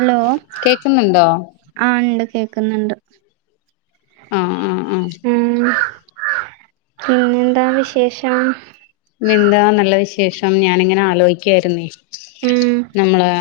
Hello കേക്കുന്ന്ണ്ടോ ആ ഇണ്ട് കേക്ക്ന്ന്ണ്ട് ആ ആ അ ഉം പിന്നെന്താ എന്താ വിശേഷം പിന്നെന്താ നല്ല വിശേഷം ഞാനിങ്ങനെ ആലോയിക്കായ്ന്നേ ഉം നമ്മളെ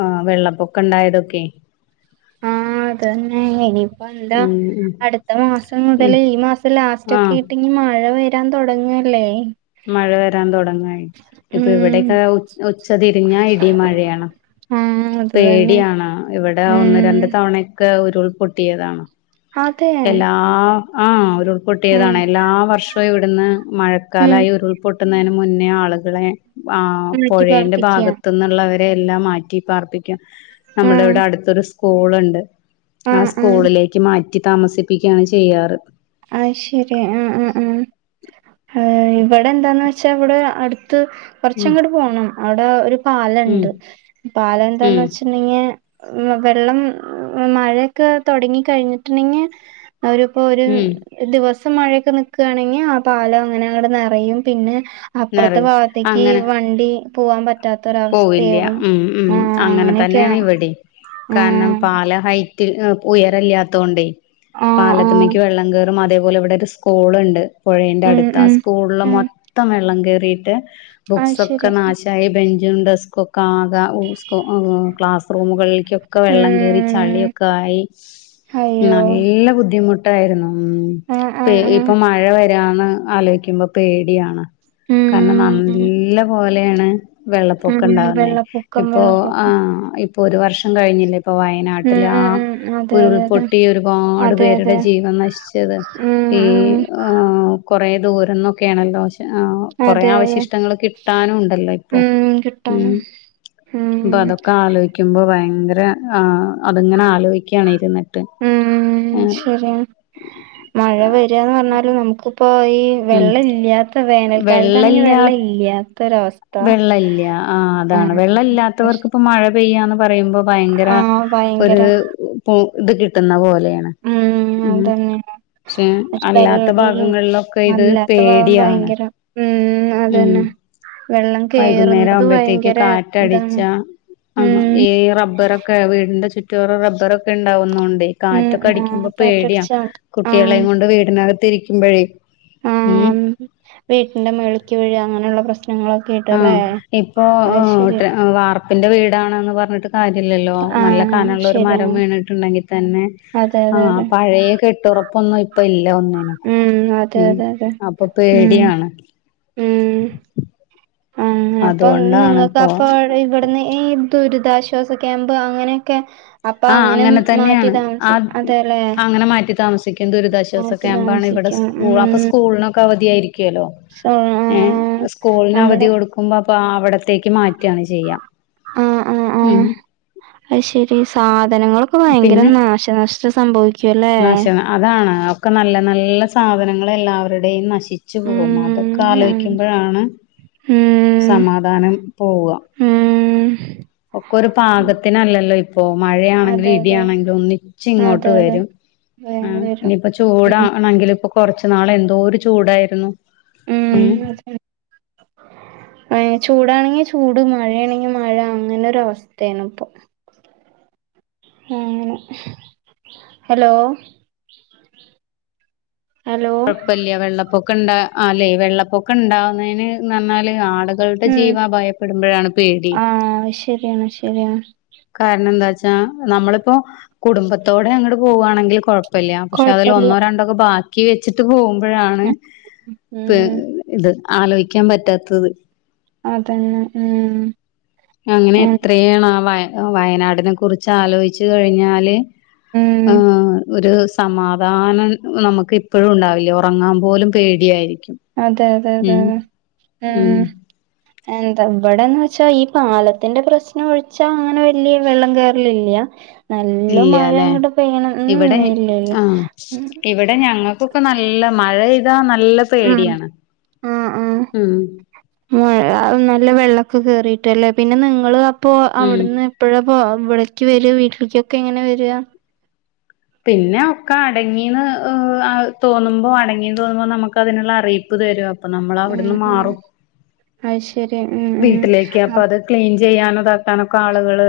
ആ വെള്ളപ്പൊക്ക ഇണ്ടായതൊക്കെ ആ അതാന്നെ ഇനി അ എന്താ ഉം ഉം അട്ത്ത മാസം ഇ മുതൽ ഈ മാസം ലാസ്റ്റ് ആഹ് ഒക്കയിട്ട്നി മഴ വ വരാൻ തുടങ്ങല്ലേ മഴ വരാൻ തുടങ്ങായി ഇപ്പൊ ഉം ഇവിടെയൊക്കെ ഉച്ചതിരിഞ്ഞാ ഇടി മഴയാണ് മ് പേടിയാണ് ഇവിടെ ഒന്ന് രണ്ട് തവണൊക്കെ ഉരുൾ പൊട്ടിയതാണ് അതെ എല്ലാ ആ ഉം ഉരുൾപൊട്ടിയതാണ് എല്ലാ വർഷ് പ്പ ഇവിടന്ന് ഉം മഴക്കാലായി ഉരുൾപൊട്ടുന്നതിന് മുന്നേ ആളുകളെ മാറ്റി ആപുഴേന്റെ പാർപ്പിക്ക ഭാഗത്തിന്നുള്ളവരെ എല്ലാം മാറ്റി പാർപ്പി ക്കും ആ നമ്മള് ഇവിടെ അടുത്തൊരു സ്കൂൾ ഇണ്ട് ആ സ്കൂളിലേക്ക് മാറ്റ് മാറ്റി താമസിപ്പിക്കാണ് ചെയ്യാറ് അഹ് ശരി ആ ആ അ ആ ഇവിടെ എന്താന്ന് വെച്ചാ ഇവിടെ അട്ത്ത് ഉം കൊർച്ച്ങ്ങട് പോണം അവിടെ ഒരു ഉം പാലണ്ട് പാല ഉം എന്താന്ന് വെച്ച പിന്നെ വെള്ളം മഴയൊക്കെ തൊടങ്ങി കഴിഞ്ഞിട്ടുണ്ടെങ്കി അവരിപ്പോര് ഉം ദിവസം മഴയൊക്കെ നിക്കാണെങ്കി ആ പാലം അങ്ങനെങ്ങട് നെറയും പിന്നെ അപ്പുറത്തെ നിറയും ഭാഗത്തേക്ക് അങ്ങനെ വണ്ടി പോവാൻ പറ്റ് പോവില്ല മ് മ് അങ്ങനെ അങ്ങനെയൊക്കെയാ തന്നെയാണ് ഇവിടി കാരണം ആഹ് പാലം ഹൈറ്റ് ഉയരല്ലാതോണ്ടേ ആഹ് ആഹ് പാലത്തമ്മക്ക് വെള്ളം കേറും അതേപോലെ വെടൊര് സ്കൂള്ണ്ട് പുഴേന്റെ ഉം അടുത്ത ആ ഉം സ്കൂള് ഉം മൊത്തം വെള്ളം കേറീട്ട് അത് ബുക്സ് ഒക്കെ ശരി നാശായി ബെഞ്ചും ഡസ്കൊക് ക്കാകെ ക്ളാസ് റൂമ്കൾക്യോക്കെ വെള്ളം കേറി ഉം ചളിയൊക്കായി അയ്യോ നല്ല ബുദ്ധിമുട്ട് - ട്ടായിരുന്നു ആഹ് മ് ആഹ് ആഹ് ഇപ്പൊ മഴ വരാന്ന് ആലോയ്ക്കുമ്പോ പേടിയാണ് കാരണം ഉം നല്ല പോലെണ് ഉം വെള്ളപ്പൊക്ക ണ്ടാവ്ന്നേ വെള്ളപ്പൊക്കം ഇപ്പൊ ആ് വെള്ളപ്പൊക്കം ഇപ്പൊ ഒരു വർഷം കഴിഞ്ഞില്ലേ ഇപ്പ വയ ഉം വയനാട്ടിലാ ഉം ഉം അതെ അതെ ഉരുൾപൊട്ടി ഒരുപാട് അതെ അതെ പേരുടെ അതെ ജീവൻ നശിച്ചത് ഉം ഈ ഉം ആഹ് കുറേ ദൂരന്നൊക്കെണല്ലോ കൊറേ അതെ അതെ അവശിഷ്ടങ്ങള് കിട്ടാനും ണ്ടല്ലോ ഇപ്പോ ഉം കിട്ടാന് മ്മ് ഉം പോ അതൊക്ക ആലോയ്ക്കുമ്പോ ഭയങ്കര അത്ങ്ങനെ ആലോയ്കാണ് ഇര്ന്ന് മ്മ് ശര്യാണ് മഴ വരാന്ന് പർഞ്ഞാല് നമുക്കിപ്പോ ഈ ഈ ഉം വെള്ളല്യാത്ത വേനൽക്കാലത്താണെങ്കി വെള്ള ല്യാത്തൊരവസ്ഥ വെള്ളല്ല്യ ആ അതാണ് വെള്ള ല്ലാത്തവർക്ക് പ്പമഴ പെയ്യാന്ന് പറയുമ്പോ ഭയങ്കര ആഹ് ഭയങ്കര ഒരു ഇത് കിട്ടുന്ന പോലെയാണ് മ്മ് ഉം അതന്നെ പക്ഷെ പഷെ അല്ലാത്ത [unintelligible] ഭാഗങ്ങളിലൊക്കെ ഇത് അല്ലാത്ത ഭാഗം പേടിയാണ് ഭയങ്കരം മ് അതന്നെ വെള്ളം വൈകുന്നേര കേറുന്നത് ആവുമ്പോഴത്തേക്ക് ഭയങ്കര കാറ്റടിച്ച ഇതാണ് ആഹ് ഉം ഈ റബ്ബർക്കെ ക്കെ വീടിന്റെ ചുറ്റുവറ റബ്ബറൊക്കെ ണ്ടാവുന്നോണ്ടെ ഉം കാറ്റൊക്കെ ആഹ് ടിക്കുമ്പോ പേട്യ കാറ്റടിച്ചാ ആഹ് കുട്ടികളേം കൊണ്ട് വീടിനകത്തി രിക്കുമ്പോഴേ ഉം ആഹ് വീട്ടിന്റെ മേളിക്ക് വീഴ അങ്ങനെള്ള പ്രശ്നങ്ങള് ആഹ് ഇപ്പോ എഹ് വാർപ്പിന്റെ വീടാണന്ന് പർഞ്ഞിട്ട് കാര്യല്ലല്ലോ നല്ല ആഹ് കനള്ള ഒരു മരം ശരിയാണ് വീണ്ട്ട്ണ്ടെങ്കി തന്നെ അതെ അതെ ആഹ് അതെ പഴയെ കെ തൊറപ്പൊന്നും ഇപ്പ ഇല്ല ഒന്ന ഉം അതെ അതെ അതെ ഉം പേടിയാണ് ഉം അങ്ങനെ പ്പൊ ന്ന് അതുകൊണ്ടാണ് ങ്ങക്ക് ഇപ്പോ അപ്പൊ വെ പ ഇവിടന്ന് ഈ ദുരിതാശ്വാസ ക്യാമ്പ് അങ്ങനെയൊക്കെ അപ്പൊ ആഹ് അങ്ങനെ മാറ്റി തന്നെയാണ് താമസി ആഹ് അതെല്ലേ അങ്ങനെ മാറ്റി താമസിക്കും ദുരിതാശ്വാസ മാറ്റി ക്യാമ്പാണ് ഇവിടെ താമസിക്കും സ്കൂ അപ്പൊ ഉം സ്കൂള്നൊക്കെ അവധിയായിരിക്കുല്ലോ സോ ഏഹ് ആഹ് സ്കൂൾന് അവധി നമ്മുടെ കൊടുക് കുമ്പോ അപ്പൊ അവിടത്തേക്ക് മാറ്റാണ് ചെയ്യ ഉം അഹ് ശെരി സാധനങ്ങളൊക്കെ ഭയങ്കര പിന്നെ നാശനഷ്ടം സംഭവിക് നശ അതാണ് ഒക്കെ നല്ല നല്ല സാധനങ്ങൾ എല്ലാവരുടെയും നശിച് ച്ചു പോഉം അതൊക്കെ ഉം ആലോയ്ക്കുമ്പഴാണ് ഉം സമാധാനം പോവ ഉം ഒക്കെ ഒരു പാകത്തിനല്ലല്ലോ ഇപ്പോ അതെ മഴയാണെങ്കിലും അതെ ഇടിയണെങ്കിലും ഒന്നിച്ച് അതെ ങ്ങോട്ട് അതെ വരും വേഗം ആഹ് വരും ഇനിപ്പ ഉം ചൂടാണെങ്കില് പ്പൊ കൊറച്ചു നാളെ ന്തോര് ചൂടായിരുന്നു ഉം ഉം പയ് ചൂടാണെങ്കി ചൂട് മഴയാണെങ്കി മഴ അങ്ങനൊര് അവസ്ഥേണ് പ്പൊ ങ്ങനെ ഹലോ ഹലോ കൊയപ്പല്ല്യ വെള്ളപ്പൊക്ക ണ്ട ല്ലെ വെള്ളപ്പൊക്ക ണ്ടാവുന്നതിന് ന്നർഞ്ഞാല് ആള് ക്കൾടെ ഉം ജീവ അഭായപ്പെടുമ്പഴാണ് പേടി ശര്യാണ് ശര്യാണ് കാര്ണ ന്താ ച്ചാ നമ്മളിപ്പോ കുടുംബത്തോടെ അങ്ങട്ട് പോവാണെങ്കി കൊയ പ്പല്ല്യ പഷെ അതിൽ കൊഴപ്പല്ല ഒന്നോ രണ്ടൊക്കെ ബാക്കി വെച്ചിട്ട് പോകുമ്പോഴാണ് പെ ഉം ഇത് ആലോയ്ക്കാൻ പറ്റാത്തത് അതെന്നെ ഉം അങ്ങനെ എത്രേണ് ആഹ് വ വയനാടിനെ കുർച്ച് ആലോയ്ച്ച് കഴിഞ്ഞാല് ഉം ആഹ് ഒര് സമാധാനം നമുക്ക് ഇപ്പഴും ഉണ്ടാവില്ല ഒറങ്ങാൻ പോലും പേടിയായിരിക്കും അതെ അതെ അതെ ഉം അതെ ഉം എന്താ ഇവടെന്ന് വെച്ചാ ഈ പാലത്തിന്റെ പ്രശ്നം ഒഴിച്ചാ അങ്ങനെ വല്യ വെള്ളം കേ ല്യാ നല്ല ഇല്ല്യാല്ലേ മഴങ്ങട് പെയ്യണം ഉം ഇവിടെ ഇല്യ ഇല്യ ആഹ് ഇവിടെ ഞങ്ങക്കൊക്കെ നല്ല മഴെയ്താ നല്ല ഉം പേടിയാണ് ആഹ് ആഹ് ഉം മഴ നല്ല വെള്ളൊക്കെ കേറീട്ടല്ലേ പിന്നെ നിങ്ങള് അപ്പോ ഉം അവ്ട്ന്ന് പ്പഴെപ്പോ ഇവിട്ക്ക് വെര വീട്ടിൽക്കൊക്കെ എങ്ങനെ വെരാ പിന്നെ ഒക്കെ അടങ്ങീണ് അഹ് തോന്നുമ്പോ അടങ്ങീന്ന് തോന്നുമ്പോ നമുക്കതിനുള്ള അറിയിപ്പ് തെരും അപ്പം നമ്മളവിട്ന്ന് മാറും അഹ് ശെരി ഉം ഉം വീട്ടിലേക്ക് അപ്പൊ അത് ക്ലീൻ ചെയ്യാനും താക്കാനൊക്കെ ആള്കള്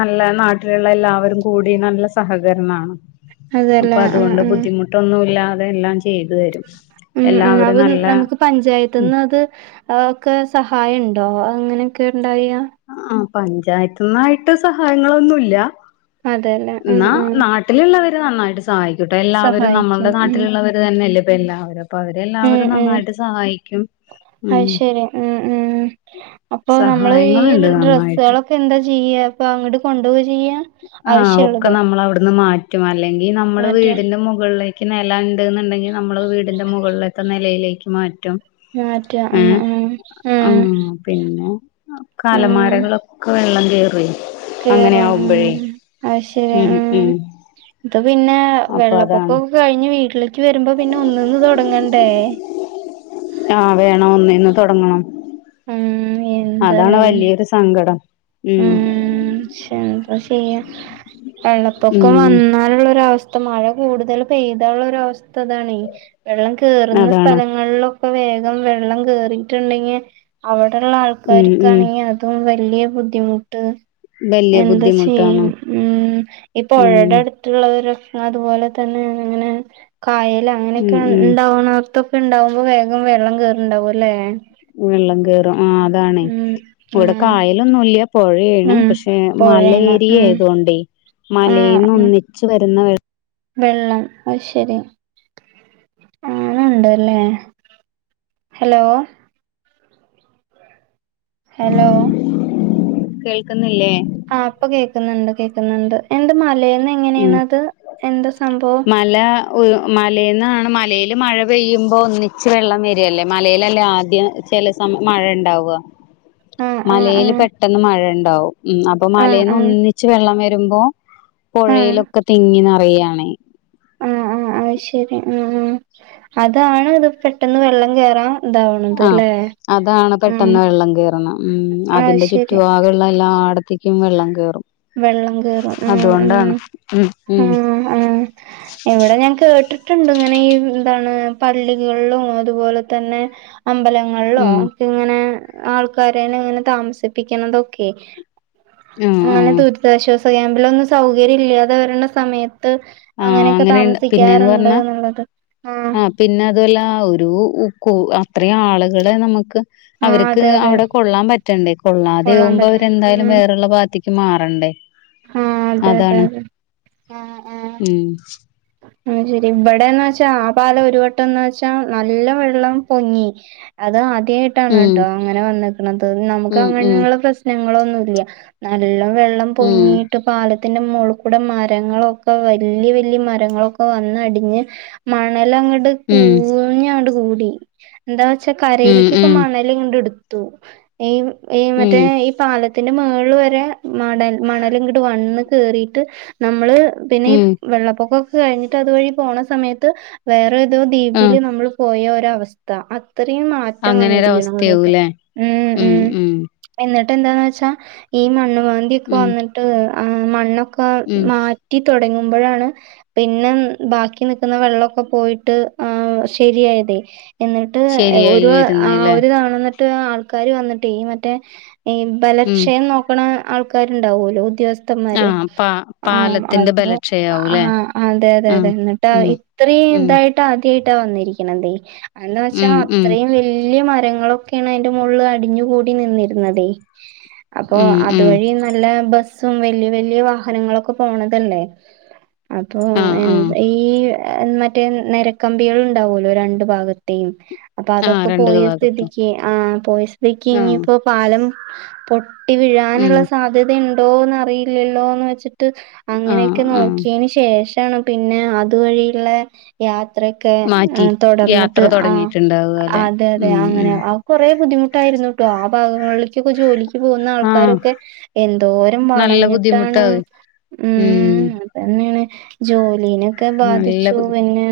നല്ല നാട്ടില്ള്ള എല്ലാവരും കൂടി നല്ല സഹകരണാണ് അപ്പൊ അതല്ലേ അത് ഉം കൊണ്ട് ഉം ബുദ്ധിമു ട്ടൊന്നൂല്ലാതെ എല്ലാം ചെയ്തു തരും. എല്ലാവരും നല്ല പഞ്ചായത്ത്ന്നത് ഒക്കെ സഹായണ്ടോ? അങ്ങനൊക്കെണ്ടായാ ആഹ് പഞ്ചായത്ത്ന്നായിട്ട് സഹായങ്ങളൊന്നുല്ല. അതെല്ലേ ഉം ഇന്നാ ഉം നാട്ട് ല്ള്ളവര് നന്നായിട്ട് സഹായിക്കൂട്ടൊ. എല്ലാവരും സഹായിക്കും നമ്മൾടെ ഉം നാട്ടില്ള്ളവര് തന്നെയന്നല്ലേ ഇപ്പൊ എല്ലാവരും. അപ്പം അവരെല്ലാവരും നന്നായിട്ട് സഹായിക്കും ഉം അയ്ശെരി ഉം ഉം. അപ്പൊ നമ്മള് ഈ സഹായങ്ങളുണ്ട് നന്നായിട്ട് ഡ്രെസ്സ്കളൊക്കെ എന്താ ചെയ്യ? അപ്പ അങ്ങട് കൊണ്ടോവാ ചെയ്യാ? ആഹ് ഒക്കെ ആവശ്യമുള്ളതോ നമ്മളവ്ട്ന്ന് മാറ്റും. അല്ലെങ്കി നമ്മള് മാറ്റാ വീടിന്റെ മുകളിലേ ക്ക് നെലണ്ട്ന്ന്ണ്ടെങ്കി നമ്മള് വീടിന്റെ മുകൾലെത്തെ നെലയിലേക്ക് മാറ്റും. മാറ്റും ആഹ് ഏഹ് ആഹ് ഉം ആഹ് പിന്നെ ക്കെ ഉം അലമാരികളക്കെ വെള്ളം കേറി. കേറും ഉം അയ്ശെരി ഉം ഇത് പിന്നെ അപ്പൊ അതാണ് വെള്ളപ്പൊക്കൊക്കെ കഴിഞ്ഞ് വീട്ടിലേക്ക് വെര്മ്പോ പിന്നെ ഒന്ന്ന്ന് തൊടങ്ങണ്ടേ. ആഹ് വേണം. ഒന്നീന്ന് തൊടങ്ങണം. ഉം അതാണ് എന്താല്ലേ വലിയൊരു സങ്കടം ഉം ശെ എന്താ ചെയ്യാ. വെള്ളപ്പൊക്കം ഉം വന്നാല്ള്ളൊരവ സ്ഥ മഴ കൂട്തല് പെയ്താള്ളൊരവസ്ഥ ഇതാണേ. വെള്ളം കേറ്ന്ന അതാണ് സ്ഥലങ്ങളിലും ഇപ്പ വേഗം വെള്ളം കേറിട്ട്ണ്ടെങ്കി അവ്ടെള്ള ഉം ഉം ആൾക്കാര്ക്കാണെങ്കി അ തും വല്യ ബുദ്ധിമുട്ട് വലിയ എന്ത ചെയ്യും? ബുദ്ധിമുട്ടാണ് ഉം ഈ ഉം പൊഴേടെ അട്ത്ത് ള്ളവരും അതുപോലെ തന്നെ അങ്ങനെ കായല് ഉം അങ്ങനൊക്കെ ഉം ഉണ്ടാവ്ണോർത്തൊ ണ്ടാവുമ്പോ വേഗം വെള്ളം കേയറ്ണ്ടാവൂലെ? വെള്ളം കേറും. ആഹ് അതാണ്. ഇവിടെ ഉം കായലൊന്നൂല്ല പൊഴേണ് ഉം പക്ഷേ മല പൊഴേണ് ഏരിയ ഉം ആയതോണ്ടേ ആഹ് മലേന്ന് ആഹ് ഒന്നിച്ച് വരുന്ന വെള്ളം വെള്ളം അയ്ശെരി. അങ്ങന്ണ്ടല്ലേ ഹലോ ഹലോ കേൾക്ക്ന്നില്ലേ? ആഹ് ഇപ്പ കേക്ക്ന്ന്ണ്ട് കേക്ക്ന്ന്ണ്ട്. എന്ത് മലേന്നേ ഉം മലാ മലേന്നാണ് മലേല് മഴ പെയ്യുമ്പോ ഒന്നിച്ച് വെള്ളം വരേല്ലേ മലേലല്ലേ ആദ്യം ചെലേസമയം മഴണ്ടാവുവ. ആഹ് മലേല് ആഹ് പെട്ടെന്ന് മഴണ്ടാവും. അപ്പൊ ആഹ് മലേന്ന് ആഹ് ഒന്നിച്ച് വെള്ളം വര്മ്പോ ആഹ് ആഹ് പൊഴയിലൊക്കെ തിങ്ങി നറയാണേ ആഹ് ആഹ് അയ്ശരി ഉം ഉം അതാണ് ഇത് പെട്ടെന്ന് വെള്ളം കേറാ ആഹ് അതാണ് ആഹ് പെട്ടെന്ന് വെള്ളം കയറുന്നെ. ഉം അത് അതിന്റെ ശരി ചുറ്റുപാകൊള്ള എല്ലയിടത്തേ ക്കും വെള്ളം കേറും. വെള്ളം കേറും ഉം അത്കൊണ്ടാണ് ഉം ഉം ഉം ആഹ് ആഹ് ഇവിടെ ഞാൻ കേട്ടിട്ടുണ്ട് ഇങ്ങനെ ഈ എന്താണ് പള്ളികളിലും അത്പോലെ തന്നെ അമ്പലങ്ങളിലോ ഉം ഒക്കെ ഇങ്ങനെ ആൾക്കാരെനെ ഇങ്ങനെ താമസിപ്പിക്കുന്നതൊക്കെ. ആഹ് പിന്നെ ആഹ് ദുരിതാശ്വാസ ക്യാമ്പിലൊന്നും സൗകര്യം ഇല്ലാതെ വരണ സമയത്ത് ആഹ് അങ്ങനൊക്കെ അങ്ങനെയുണ്ട് പിന്നേന്ന് താമസിക്കാറുണ്ട് പറഞ്ഞാ എന്നുള്ളത്. ആഹ് പിന്നെ അതും അല്ല ഒരു ഉകു അത്രെ ആളുകളെ നമുക്ക് ആഹ് അവര്ക്ക് അതെ അതെ അവിടെ കൊള്ളാൻ പറ്റണ്ടേ കൊള്ളാതെ കൊള്ളാൻ ആവുമ്പോ പറ്റണം അവരെന്തായാലും ഉം വേറുള്ള ഭാഗത്തേക്ക് മാറണ്ടേ. ആഹ് അതെ അതെ അതാണ് അതെ ഉം ആ ശെരി ഇവിടെന്ന് വച്ചാ ആ പാലം ഒരു വട്ടം ന്നാ വെച്ചാ നല്ല വെള്ളം പൊങ്ങി അത് അത [unintelligible] ട്ട ഉം അങ്ങനട്ടോ അങ്ങന വന്നെക്ക്‌ണത് ഉം ഉം നമുക്കങ്ങനുള്ള പ്രശ്നങ്ങളൊന്നുല്ല്യ നല്ല വെള്ളം ഉം പൊങ്ങിട്ട് പാലത്തിന്റെ മോൾക്കൂടെ മരങ്ങള്ളൊക്കെ വല്യയ വല്യയ മര മരങ്ങള്ളൊക്കെ വന്ന് അടഞ് മണല് അങ്ങട്ട് ഉം കുഞ്ഞങ്ങട്ട് കൂടി എന്താ വച്ചാ കരെൽക്കെക്ക ഉം മണല് ഇങ്ങ്ട് എട്ത്തു ഈ ഉം മറ്റേ ഉം ഈ പാലത്തിന്റെ മെൾ വരെ മണൽ മണലും ഇങ്ങട്ട് വണ് കേറിയിട്ട് നമ്മള് പിന്നെ ഈ ഉം വെള്ളപ്പൊക്കൊക്കെ കഴിഞ്ഞിട്ട് അതുവഴി പോണ സമയത്ത് വേറെ ഏതോ ദ്വീപിൽ ആഹ് നമ്മൾ പോയോരെ അവസ്ഥ അത്രയും മാറ്റം വന്നിരിക്കണം അവിടൊക്കെ അങ്ങനൊരവസ്ഥയാവൂല്ലേ ഉ ഉ ഉം ഉം എന്നിട്ട് എന്താന്ന് വെച്ചാ ഈ മണ്ണ് മാന്തിയൊക്കെ ഉം വന്നിട്ട് ആ മണ്ണൊ ഒക്ക ഉം മാറ്റി തോടങ്ങുമ്പോഴാണ് പിന്നെ ബാക്കി നിക്കുന്ന വെള്ളക്കെ പോയിട്ട് ആ ശെരിയായത് എന്നിട്ട് ശരിയായി ഒരു ആ ഒ വരുന്നല്ലേ ഒരുതവണ എന്നിട്ട് ആൾക്കാര് വന്നിട്ട് ഈ മറ്റേ ഉം ബലക്ഷയം നോക്കണ ആൾക്കാരുണ്ടാവുമല്ലോ ഉദ്യോഗസ്ഥ അത്തമാര് ആഹ് പാ ആ പാലത്തിന്റെ ബലക്ഷയാവൂല്ലേ ആ അതെ അതെ അതെ ആഹ് എന്നിട്ട് ഉം ഇത്രയും ഉം ഇതായിട്ട് ആദ്യമായിട്ടാ വന്നിരിക്കണന്തേ എന്ന് വെച്ചാ ഉം ഉം അത്രയും വലിയ മരങ്ങളൊക്കെ ക്കെണ് അയ്ന്റെ മോളിൽ അടഞ്ഞു കൂടി നിന്നിരുന്നത് അപ്പോ ഉം അതു ഉം വഴി നല്ല ബസ്സും വലിയ വലിയ വാഹനങ്ങളൊക്കെ പോണതല്ലേ അപ്പോ ആഹ് ആഹ് എന്തെ ഈ മറ്റേ നരക്കമ്പികൾ ഉണ്ടാവല്ലോ രണ്ടു ഭാഗത്തെയും അപ്പൊ ആഹ് അതൊക്കെ രണ്ട് പോയ ഭാഗത്തും സ്ഥിതിക്ക് ആ പോയി സ്ഥിതിക്ക് ആഹ് ഇനിയിപ്പോ പാലം പൊ പൊട്ടി വീഴാനുള്ള ഉം സാധ്യത ഇണ്ടോന്ന് അറിയില്ലല്ലോന്ന് വെച്ചിട്ട് ആഹ് അങ്ങനെയൊക്കെ ആഹ് നോക്കിയന് ശെ ശേഷമാണ് പിന്നെ അതു വഴിയുള്ള യാത്രൊക്കെ മാറ്റി യാത്ര തുടർന്നിട്ട് ആ തുടങ്ങിയിട്ടുണ്ടാവും അല്ലെ അതെ അതെ ഉം അങ്ങനെ ഉം കുറെ ബുദ്ധിമുട്ടായിരുന്നുട്ടോ ആ ഭാഗങ്ങളിലേക്കൊക്കെ ജോലി ജോലിക് പോകുന്ന ആഹ് ആൾക്കാരൊക്കെ എന്തോരം നല്ല വളഞ്ഞിട്ടാണ് ബുദ്ധിമുട്ടാവും ഉം അതെന്നെണ് ജോലീനൊക്കെ നല്ല ബാധിച്ചു ബുദ്ധി പിന്നെ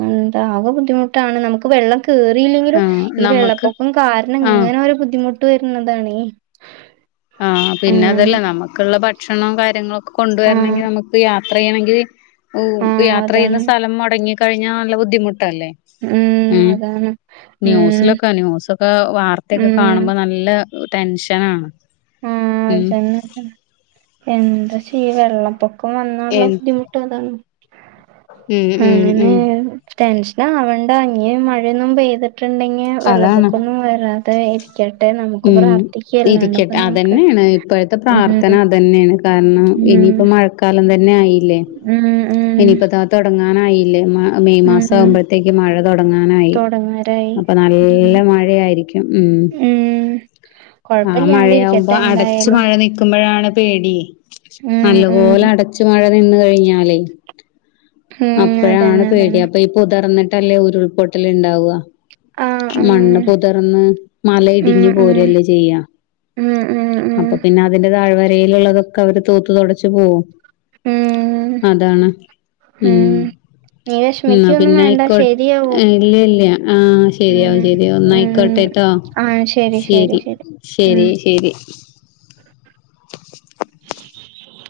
എന്താ ആ ബുദ്ധിമുട്ടാണ് നമുക്ക് വെള്ളം കേറിയില്ലെങ്കിലും ആഹ് ഈ നമുക്ക് വെള്ളപ്പൊക്കം കാരണം ആഹ് ഇങ്ങനെ ഒരു ബുദ്ധിമുട്ട് വരുന്നതാണെ ആഹ പിന്നെ അതല്ല നമുക്കുള്ള ഭക്ഷണം കാര്യങ്ങള്ളൊക്കെ ആഹ് കൊണ്ടുവരണങ്കിൽ നമുക്ക് യാ യാത്ര ചെയ്യണെങ്കിൽ ആഹ് യാത്ര ചെയ്യുന്ന അതാണ് സ്ഥലം മൊടങ്ങി കഴിഞ്ഞാൽ നല്ല ബുദ്ധിമുട്ടല്ലേ ഉം ഉം ന്യൂസിലൊക്കെ ന്യൂസ്‌ ഇപ്പൊ വാർത്തയൊക്കെ ഉം കാണുമ്പോ നല്ല ടെൻഷൻ ആണ് ആഹ അതന്നെ എന്താ ചെയ്യ വെള്ള പൊ ക്കം വന്നാലുള്ള എൻ ബുദ്ധിമുട്ട് അതാണ് ഉം ഉം ഉം ടെൻഷനാവണ്ട ഇനി മഴയൊന്നും പെയ്ത്ട്ടുണ്ടെങ്കി അതാണ് വെള്ളപ്പൊക്കമൊന്നും വരാതൊയിരി. ഉം ഇരിക്കട്ടെ നമുക്ക് അതന്നേണ് ഇപ്പഴത്തെ ഉം പ്രാർത്ഥന അതെന്നേണ്. കാര്ണം ഉം ഇനിയിപ്പ മഴക്കാലം തന്നെ ആയില്ലേ ഉം ഇനിയിപ്പ താ തുടങ്ങാനായില്ലേ മ മെയ് ഉം മാസം ഉം ആവുമ്പഴത്തേക്ക് മഴ തുടങ്ങാനായി. തൊടങ്ങാരായി അപ്പൊ ഉം നല്ല മഴയായിരിക്കും ഉം. [inaudible] ആഹ് മഴയാവുമ്പോ ഇരിക്കട്ടെ അടച്ച് എന്തായാലും മഴ നിക്കുമ്പോഴാണ് പേടി ഉം ഉം നല്ലപോലെ അട ച്ചു മഴ നിന്ന് കഴിഞ്ഞാലേയ് ഉം അപ്പഴാണ് അതന്നെ പേടി അതന്നെ അപ്പൊ ഈ പൊതിർന്നിട്ടല്ലേ ഉരുൾപൊട്ടല്ണ്ടാവാ ആഹ് മണ്ണ് ആഹ് പൊതിർന്ന് ഉം മലയിടിഞ്ഞ് ഉം പോരല്ലേ ചെയ്യാ. ഉം ഉം ഉം അപ്പൊ പിന്നെ അതിന്റെ താഴ് വരയില്ള്ളത് ക്കവത് തൂത്ത് തൊടച്ച് പോവും ഉം അതാണ് ഉം. നീ ന്നാ വിഷമിക്കൊന്നും പിന്നെ വേണ്ട ആയിക്കോ ശരിയാവും ഇല്ല്യല്ല ആഹ് ശെരിയാവും ഉം ശെരിയാവും ഉം ഇന്നായിക്കോട്ടെട്ടോ. ആഹ് ശെരി ശെരി ശെരി. ശെരി ശെരി. [inaudible]